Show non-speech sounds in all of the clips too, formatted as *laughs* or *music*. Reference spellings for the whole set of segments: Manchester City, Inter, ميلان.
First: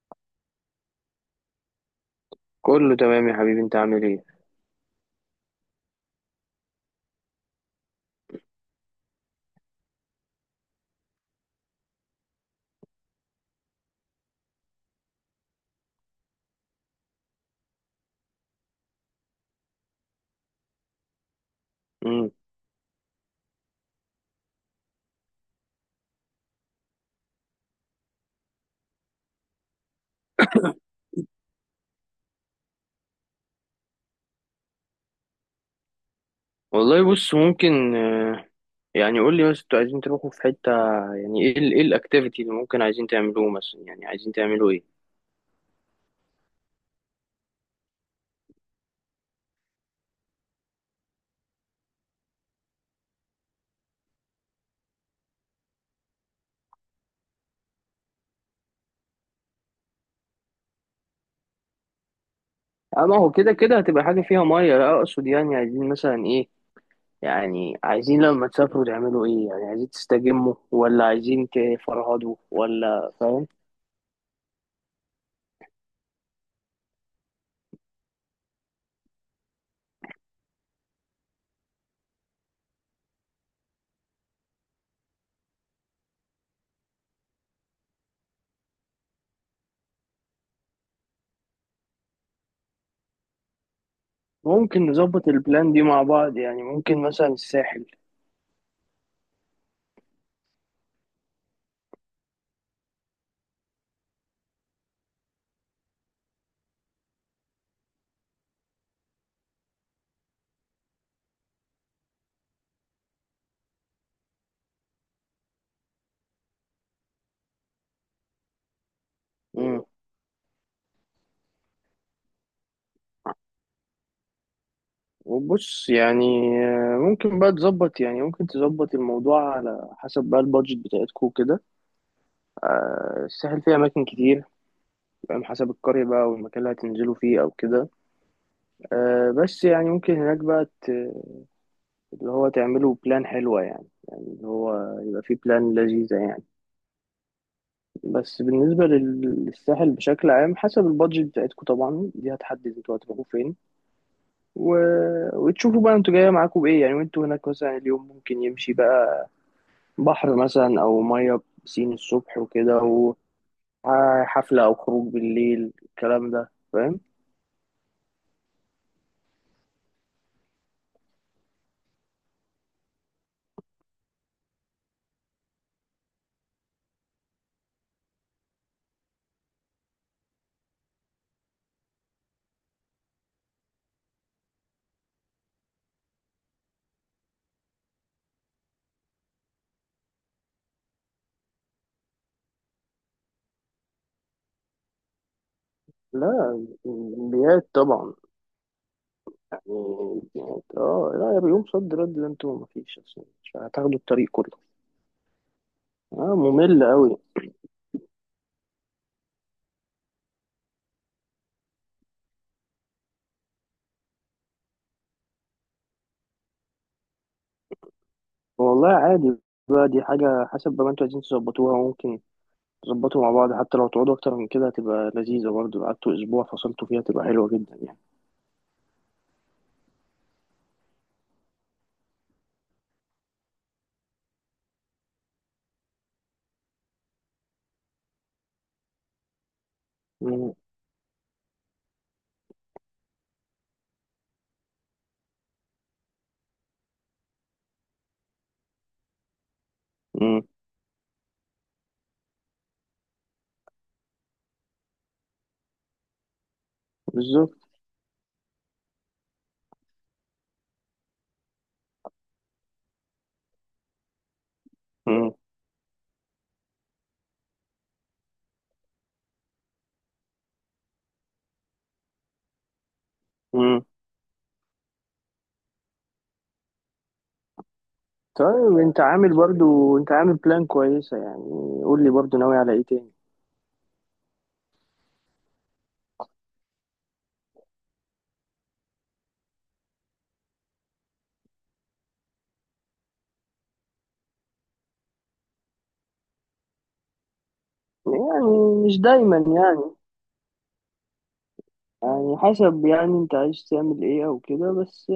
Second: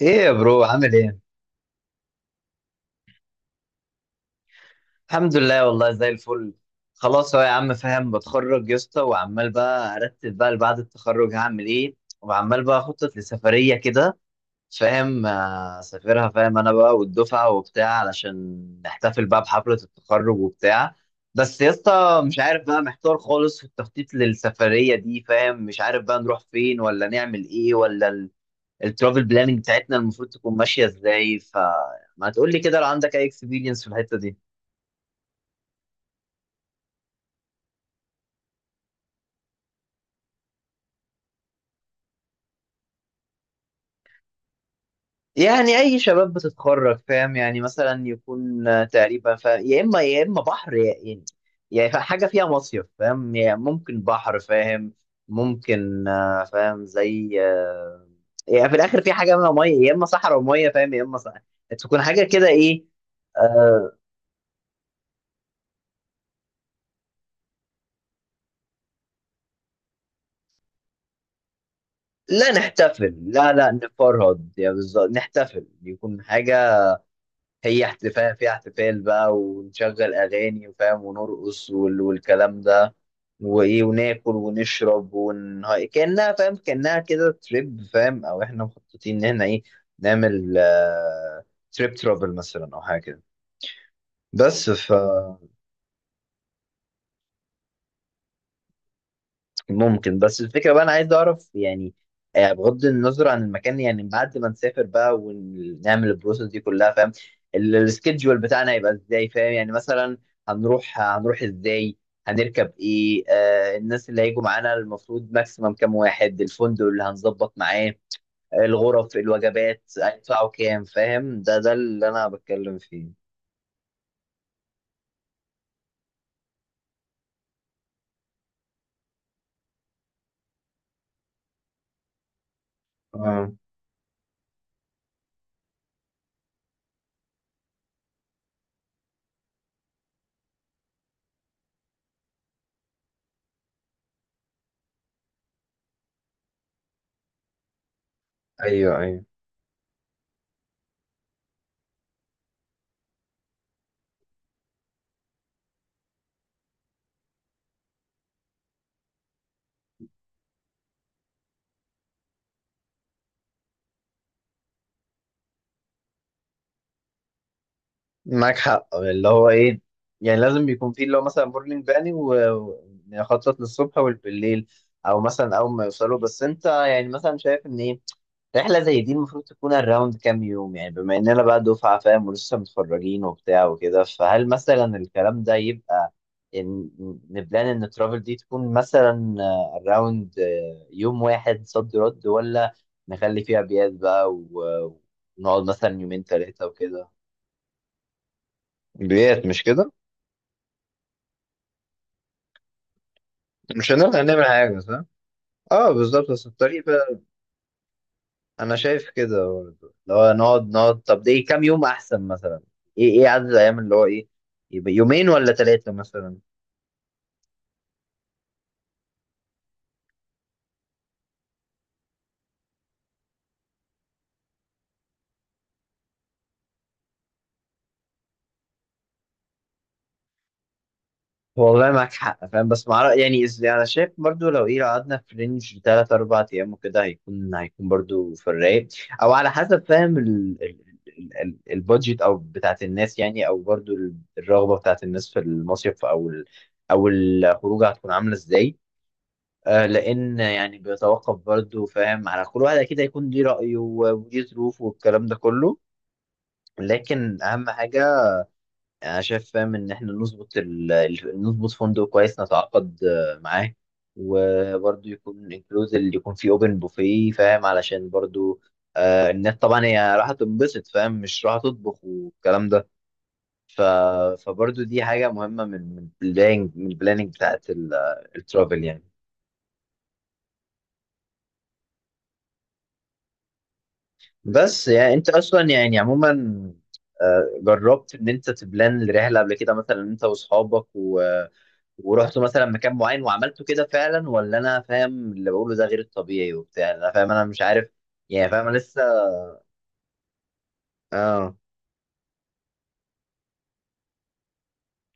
ايه يا برو، عامل ايه؟ كله تمام يا حبيبي، انت عامل ايه؟ الحمد لله، والله زي الفل. خلاص اهو يا عم، فاهم؟ بتخرج يا اسطى وعمال بقى ارتب، بقى بعد التخرج هعمل ايه، وعمال بقى اخطط لسفريه كده، فاهم؟ اسافرها، فاهم؟ انا بقى والدفعه وبتاع، علشان نحتفل بقى بحفله التخرج وبتاع. بس يا اسطى امم. مش عارف، بقى محتار خالص في التخطيط للسفريه دي، فاهم؟ مش عارف بقى نروح فين ولا نعمل ايه ولا الترافل بلاننج بتاعتنا المفروض تكون ماشيه ازاي، فما تقول لي كده لو عندك اي اكسبيرينس في الحته دي. والله بص ممكن، يعني قول لي بس انتوا عايزين تروحوا في حتة. يعني ايه ايه الاكتيفيتي اللي ممكن عايزين تعملوه مثلا، يعني عايزين تعملوا ايه؟ يعني اي شباب بتتخرج، فاهم؟ يعني مثلا يكون تقريبا يا اما بحر، يا يعني، يعني حاجه فيها مصيف، فاهم؟ يعني ممكن بحر، فاهم؟ ممكن فاهم؟ زي يعني في الاخر في حاجه، منها ميه، يا اما صحراء وميه، فاهم؟ يا اما صحراء، تكون حاجه كده، ايه. اه، ما هو كده كده آه هتبقى حاجة فيها مية، لا اقصد يعني عايزين مثلا ايه؟ يعني عايزين لما تسافروا تعملوا ايه؟ يعني عايزين تستجموا ولا عايزين تفرهدوا لا ولا؟ نحتفل، فاهم؟ لا لا نفرهد، يعني بالظبط نحتفل، يكون حاجة هي احتفال. في احتفال بقى، ونشغل اغاني وفاهم ونرقص والكلام ده، وايه، وناكل ونشرب كانها، فاهم؟ كانها كده تريب، فاهم؟ او احنا مخططين ان احنا ايه، نعمل تريب ترافل مثلا او حاجه كده. بس ممكن ف نظبط البلان دي مع بعض، يعني ممكن مثلا الساحل. ممكن، بس الفكرة بقى أنا عايز أعرف، يعني بغض النظر عن المكان، يعني بعد ما نسافر بقى ونعمل البروسيس دي كلها، فاهم؟ السكيدجول بتاعنا هيبقى إزاي، فاهم؟ يعني مثلا هنروح إزاي، هنركب إيه، آه الناس اللي هيجوا معانا المفروض ماكسيمم كام واحد، الفندق اللي هنظبط معاه الغرف، الوجبات هيدفعوا كام، فاهم؟ ده اللي أنا بتكلم فيه. وبص يعني، ممكن بقى تظبط، يعني ممكن تظبط الموضوع على حسب بقى البادجت بتاعتكو كده. اه، الساحل فيه أماكن كتير. فاهم، حسب القرية بقى، والمكان اللي هتنزلوا فيه أو كده. بس يعني ممكن هناك بقى اللي هو تعملوا بلان حلوة، يعني يعني اللي هو يبقى فيه بلان لذيذة يعني. بس بالنسبة ايوه ايوه، للساحل بشكل عام، حسب البادجت بتاعتكو طبعا، دي هتحدد انتوا هتروحوا فين و... وتشوفوا بقى انتوا جاية معاكوا بإيه، يعني وانتوا هناك مثلا، اليوم ممكن يمشي بقى بحر مثلا او ميه، بسين الصبح وكده، وحفله او خروج بالليل، الكلام ده، فاهم؟ معاك حق، اللي هو ايه، يعني لازم بيكون فيه اللي هو مثلا مورنينج باني، ونخطط للصبح والبالليل، او مثلا اول ما يوصلوا. بس انت يعني مثلا شايف ان ايه، رحله زي دي المفروض تكون الراوند كام يوم، يعني بما اننا بقى دفعه، فاهم؟ ولسه متخرجين وبتاع وكده، فهل مثلا الكلام ده يبقى، إن، نبلان ان الترافل دي تكون مثلا الراوند يوم واحد صد رد، ولا نخلي فيها بيات بقى ونقعد مثلا يومين ثلاثه لا، وكده، انبيات طبعا، بيات، مش كده؟ يعني اه، لا يا، بيوم صد رد ده انتوا مفيش اصلا، مش مش هتاخدوا هنقدر الطريق نعمل كله. حاجة، صح؟ اه بالظبط، اه، بس ممل الطريق قوي. بقى، انا شايف كده برضه، لو نقعد نقعد، طب ده ايه كام يوم احسن مثلا؟ ايه ايه عدد الايام اللي هو ايه؟ يبقى يومين ولا ثلاثة مثلا؟ والله عادي. بقى دي حاجه، حسب بقى ما انتوا عايزين تظبطوها، ممكن تظبطوا مع بعض. حتى لو تقعدوا اكتر من كده هتبقى لذيذه برضه. لو قعدتوا اسبوع فصلتوا فيها تبقى حلوه جدا يعني. والله معاك حق، فاهم؟ بس مع يعني يعني انا شايف برضه لو ايه، لو قعدنا في رينج ثلاث اربع ايام وكده هيكون برضه في الرايق، او على حسب، فاهم؟ مم. ال... البادجت او بتاعت الناس، يعني، او برضه الرغبة بتاعت الناس في المصيف او الخروج، هتكون عاملة ازاي. لان مم. يعني بيتوقف برضه، فاهم؟ على كل واحد، اكيد هيكون ليه رايه وليه ظروفه والكلام ده كله. لكن بالظبط. اهم حاجه انا شايف، فاهم؟ ان احنا نظبط نظبط فندق كويس، نتعاقد معاه، وبرضه مم. يكون انكلوز اللي يكون فيه اوبن بوفيه، فاهم؟ علشان برضه آه الناس طبعا هي راح تنبسط، فاهم؟ مش راح تطبخ والكلام ده. ف... مم. فبرضه دي حاجه مهمه من البلاننج، البلاننج بتاعت طيب الترافل يعني. انت عامل بلان كويسة يعني. قول لي برضو، ناوي على ايه تاني؟ بس يعني انت اصلا يعني عموما، جربت ان انت تبلان الرحله قبل كده، مثلا انت واصحابك ورحتوا مثلا مكان معين وعملتوا كده فعلا، ولا انا فاهم اللي بقوله ده غير الطبيعي وبتاع، انا فاهم، انا مش عارف، يعني فاهم، انا يعني، مش لسه. دايما يعني. اه. يعني حسب، يعني انت عايز تعمل ايه او كده، بس.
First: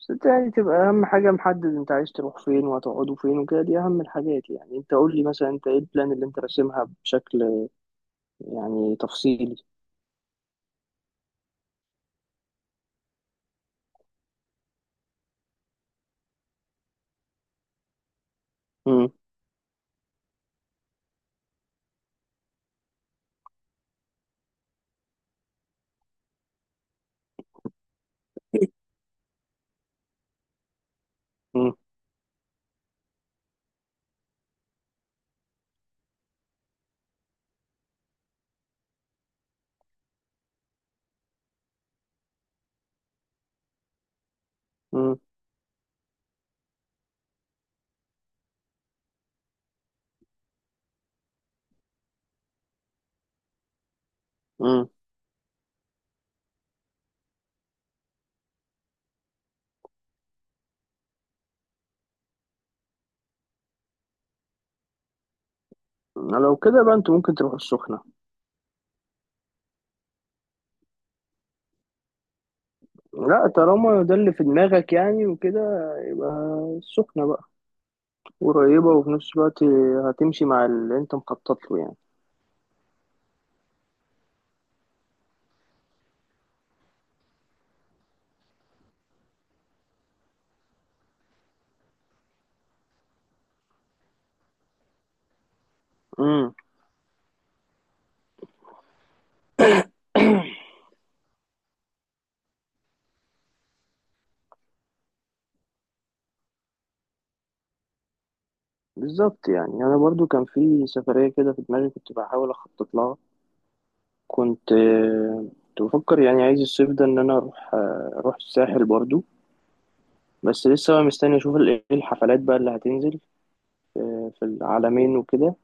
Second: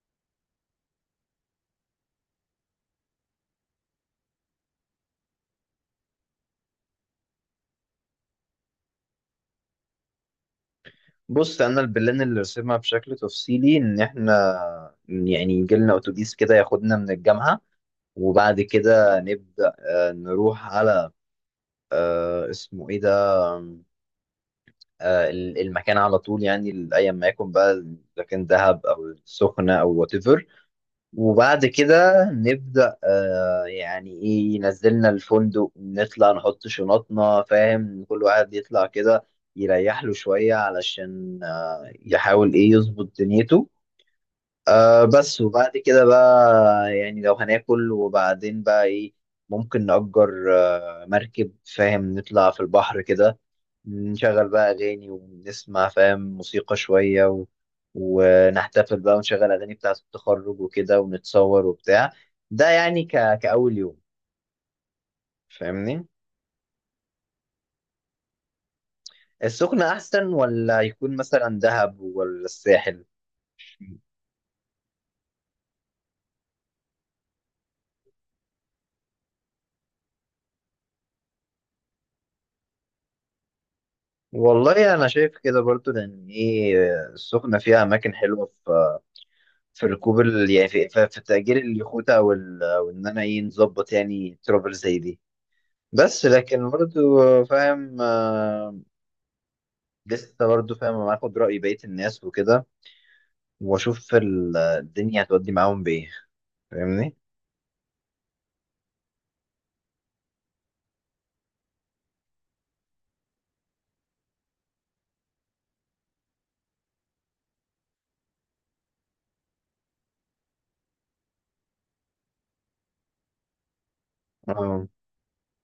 بس انت يعني تبقى اهم حاجة محدد انت عايز تروح فين، وهتقعدوا فين وكده. دي اهم الحاجات، يعني انت قول لي مثلا انت ايه البلان اللي انت راسمها بشكل يعني تفصيلي. بص انا البلان اللي رسمها بشكل تفصيلي ان احنا، يعني يجي لنا اتوبيس كده ياخدنا من الجامعه، وبعد مم. كده نبدا نروح على اسمه ايه ده، المكان على طول، يعني ايا ما يكن بقى، اذا كان دهب او السخنه او وات ايفر. وبعد مم. كده نبدا يعني ايه، ينزلنا الفندق، نطلع نحط شنطنا، فاهم؟ كل واحد يطلع كده يريح له شويه، علشان يحاول ايه يظبط دنيته. آه مم. بس، وبعد كده بقى يعني لو هناكل وبعدين بقى ايه، ممكن نأجر مركب، فاهم؟ نطلع في البحر كده، نشغل بقى مم. أغاني، ونسمع، فاهم؟ موسيقى شوية ونحتفل بقى ونشغل أغاني بتاعة التخرج وكده، ونتصور وبتاع. ده يعني كأول يوم، فاهمني؟ لو كده بقى انت ممكن تروح السخنة. السخنة أحسن، ولا يكون مثلا دهب ولا الساحل؟ لا، طالما ده اللي في دماغك يعني وكده، يبقى السخنة بقى قريبة، وفي نفس الوقت هتمشي مع اللي انت مخطط له يعني. والله أنا شايف كده برضو، لأن إيه، السخنة فيها أماكن حلوة، في في ركوب يعني في تأجير اليخوت وإن أنا إيه نظبط يعني ترافل زي دي. بس امم. لكن برضو، فاهم؟ لسه برضه، فاهم؟ أنا هاخد رأي بقية الناس وكده، وأشوف الدنيا هتودي معاهم بإيه، فاهمني؟ بالظبط، يعني انا برضو كان في سفرية كده في دماغي كنت بحاول اخطط لها. كنت بفكر يعني عايز الصيف ده ان انا اروح، اروح الساحل برضو. بس لسه بقى مستني اشوف ايه الحفلات بقى اللي هتنزل في اه العالمين وكده،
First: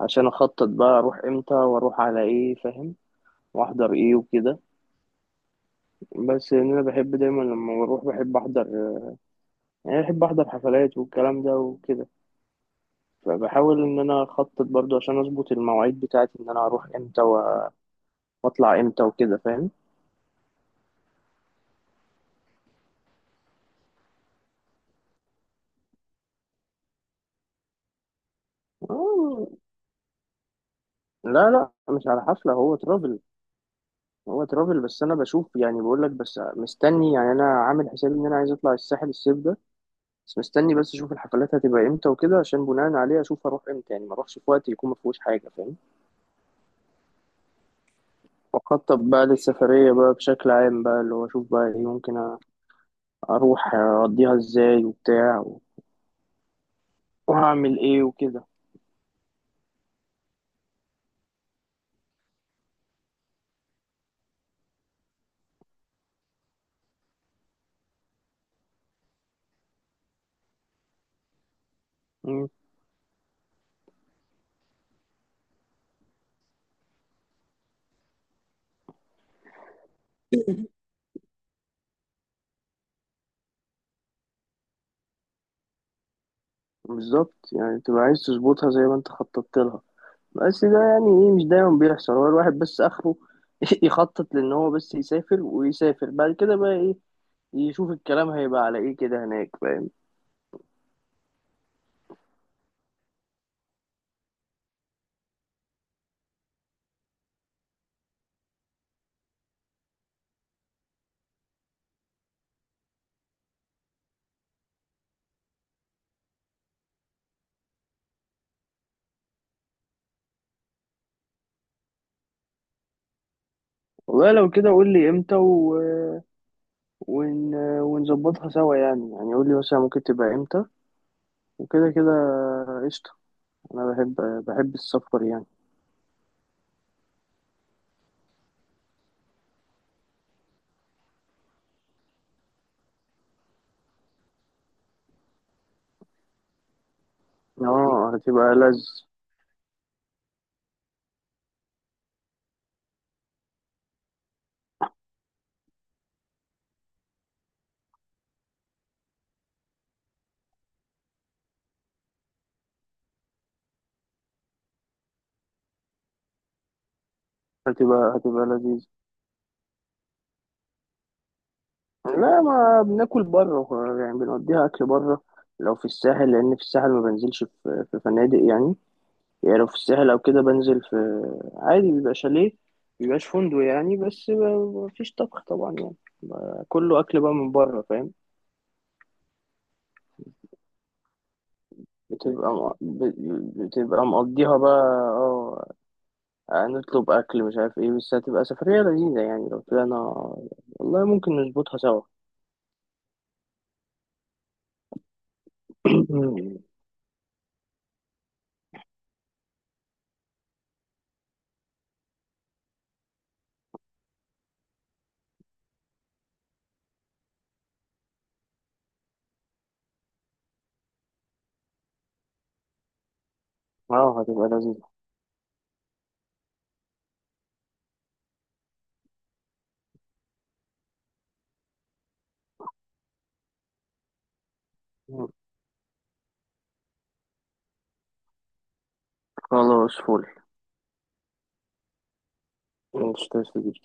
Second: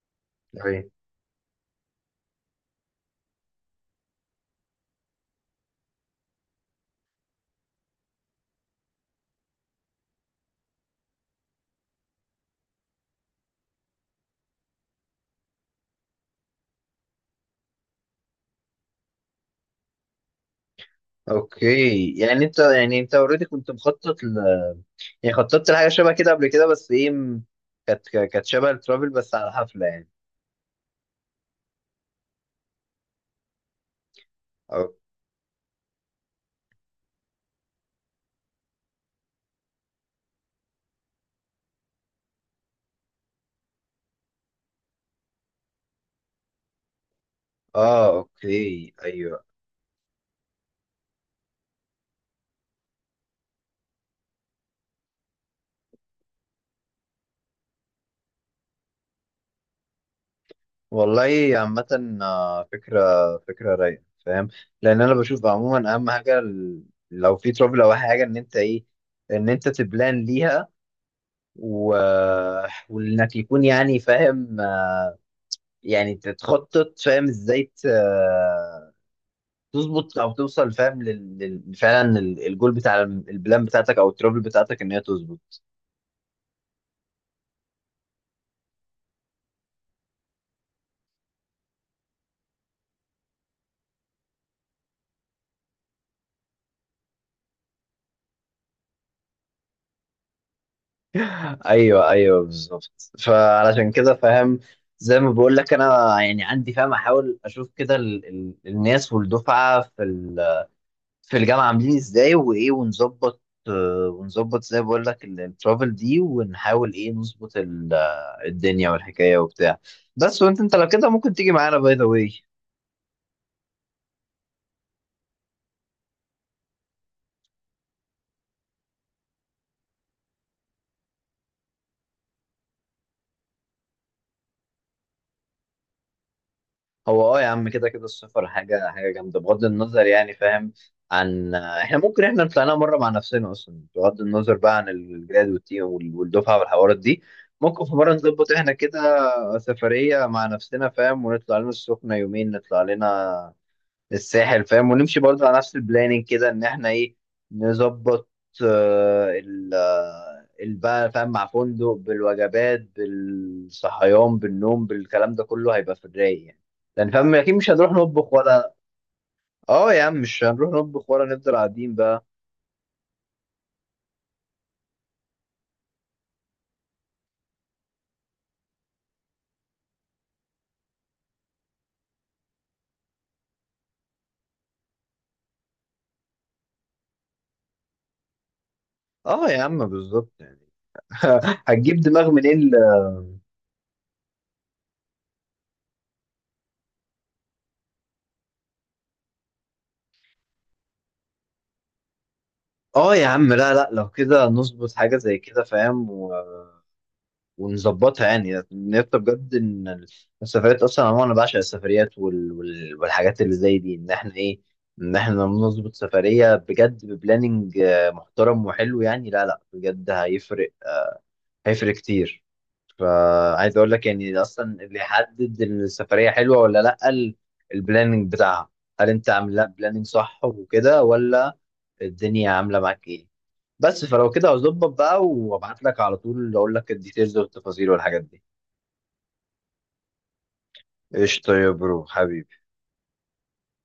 عشان اخطط أوكي، بقى اروح امتى واروح على ايه، فاهم؟ واحضر ايه وكده. بس ان انا بحب دايما لما بروح بحب احضر، يعني بحب احضر حفلات والكلام ده وكده. فبحاول ان انا اخطط برضو عشان اظبط المواعيد بتاعتي، ان انا اروح امتى واطلع امتى وكده، فاهم؟ أوكي. يعني أنت يعني أنت أوريدي كنت مخطط يعني خططت لحاجة شبه كده قبل كده، بس إيه كانت شبه الترافل بس آه، على حفلة، يعني لا، لا، مش على حفلة، هو ترافل. هو ترافل، أو... بس انا بشوف، يعني بقول لك، بس مستني، يعني انا عامل حسابي ان انا عايز اطلع الساحل الصيف ده. بس مستني، بس اشوف الحفلات هتبقى امتى وكده، عشان بناء عليه اشوف اروح امتى، يعني ما اروحش في وقت يكون ما فيهوش حاجة، فاهم؟ آه واخطط أوكي، بقى أيوه. للسفرية بقى بشكل عام، بقى اللي هو اشوف بقى ايه ممكن اروح اقضيها ازاي وبتاع، وهعمل ايه وكده. والله عامة، فكرة رايقة، فاهم؟ لأن أنا بشوف عموما أهم حاجة لو في ترافل أو حاجة، إن أنت إيه، إن أنت تبلان ليها و... مم. وانك يكون يعني، فاهم؟ يعني تتخطط، فاهم؟ ازاي تظبط او توصل، *laughs* فاهم؟ فعلا الجول بتاع البلان بتاعتك او الترابل بتاعتك ان هي تظبط. بالظبط، يعني تبقى عايز تظبطها زي ما انت خططت لها. بس ده يعني ايه مش دايما بيحصل. هو الواحد بس اخره *laughs* يخطط، لان هو بس يسافر ويسافر بعد كده بقى ايه يشوف الكلام هيبقى على ايه كده هناك، فاهم؟ ايوه ايوه بالظبط، فعلشان كده، فاهم؟ زي ما بقول لك، انا يعني عندي، فاهم؟ احاول اشوف كده الناس والدفعه في في الجامعة عاملين ازاي وايه، ونظبط ونظبط زي ما بقول لك الترافل دي، ونحاول ايه نظبط الدنيا والحكاية وبتاع. بس وانت، انت لو كده ممكن تيجي معانا باي ذا واي. والله لو كده قول لي امتى ون... ونظبطها سوا، يعني يعني قول لي مثلا ممكن تبقى امتى وكده كده. قشطة. انا بحب السفر يعني. هو اه يا عم كده كده السفر حاجة حاجة جامدة بغض النظر، يعني، فاهم؟ عن احنا ممكن طلعناها مرة مع نفسنا اصلا، بغض النظر بقى عن الجراد والتيم والدفعة والحوارات دي. ممكن في اه، مرة نظبط احنا كده سفرية مع نفسنا، فاهم؟ ونطلع لنا السخنة يومين، نطلع لنا الساحل، فاهم؟ ونمشي برضه على نفس البلاننج، كده ان احنا ايه، نظبط ال بقى، فاهم؟ مع فندق، بالوجبات بالصحيان بالنوم بالكلام ده كله، هيبقى في الرايق يعني. لان فاهم اكيد مش هنروح هتبقى نطبخ هتبقى ولا، لذيذة. اه يا عم مش هنروح نطبخ ولا نفضل قاعدين بقى. لا، ما بناكل بره، يعني بنوديها اكل بره لو في الساحل، لان في الساحل ما بنزلش في فنادق يعني. يعني لو في الساحل او كده بنزل في، عادي بيبقى شاليه، مبيبقاش فندق يعني، بس مفيش طبخ طبعا يعني، كله اكل بقى من بره، فاهم. اه يا عم بالظبط يعني. *laughs* هتجيب دماغ بتبقى منين م- ب- بتبقى مقضيها بقى. اه، نطلب اكل مش عارف ايه، بس هتبقى سفرية لذيذة يعني لو طلعنا. والله ممكن نظبطها سوا. اه يا عم، لا لا، لو كده نظبط حاجة زي كده، فاهم؟ *coughs* *clears throat* ونظبطها يعني، نبقى بجد ان السفريات اصلا عموما، انا بعشق السفريات والحاجات اللي زي دي، ان احنا ايه، ان احنا نظبط سفريه بجد ببلاننج محترم وحلو، يعني لا لا بجد هيفرق، هيفرق كتير. فعايز اقول لك اه، يعني هتبقى لذيذة. اصلا اللي يحدد السفريه حلوه ولا لا البلاننج بتاعها. هل انت عامل لها بلاننج صح وكده، ولا الدنيا عامله معاك ايه؟ بس فلو كده هظبط بقى وابعت لك على طول، اقول لك الديتيلز والتفاصيل والحاجات دي. خلاص، فل. قشطة يا برو، حبيبي. Manchester City.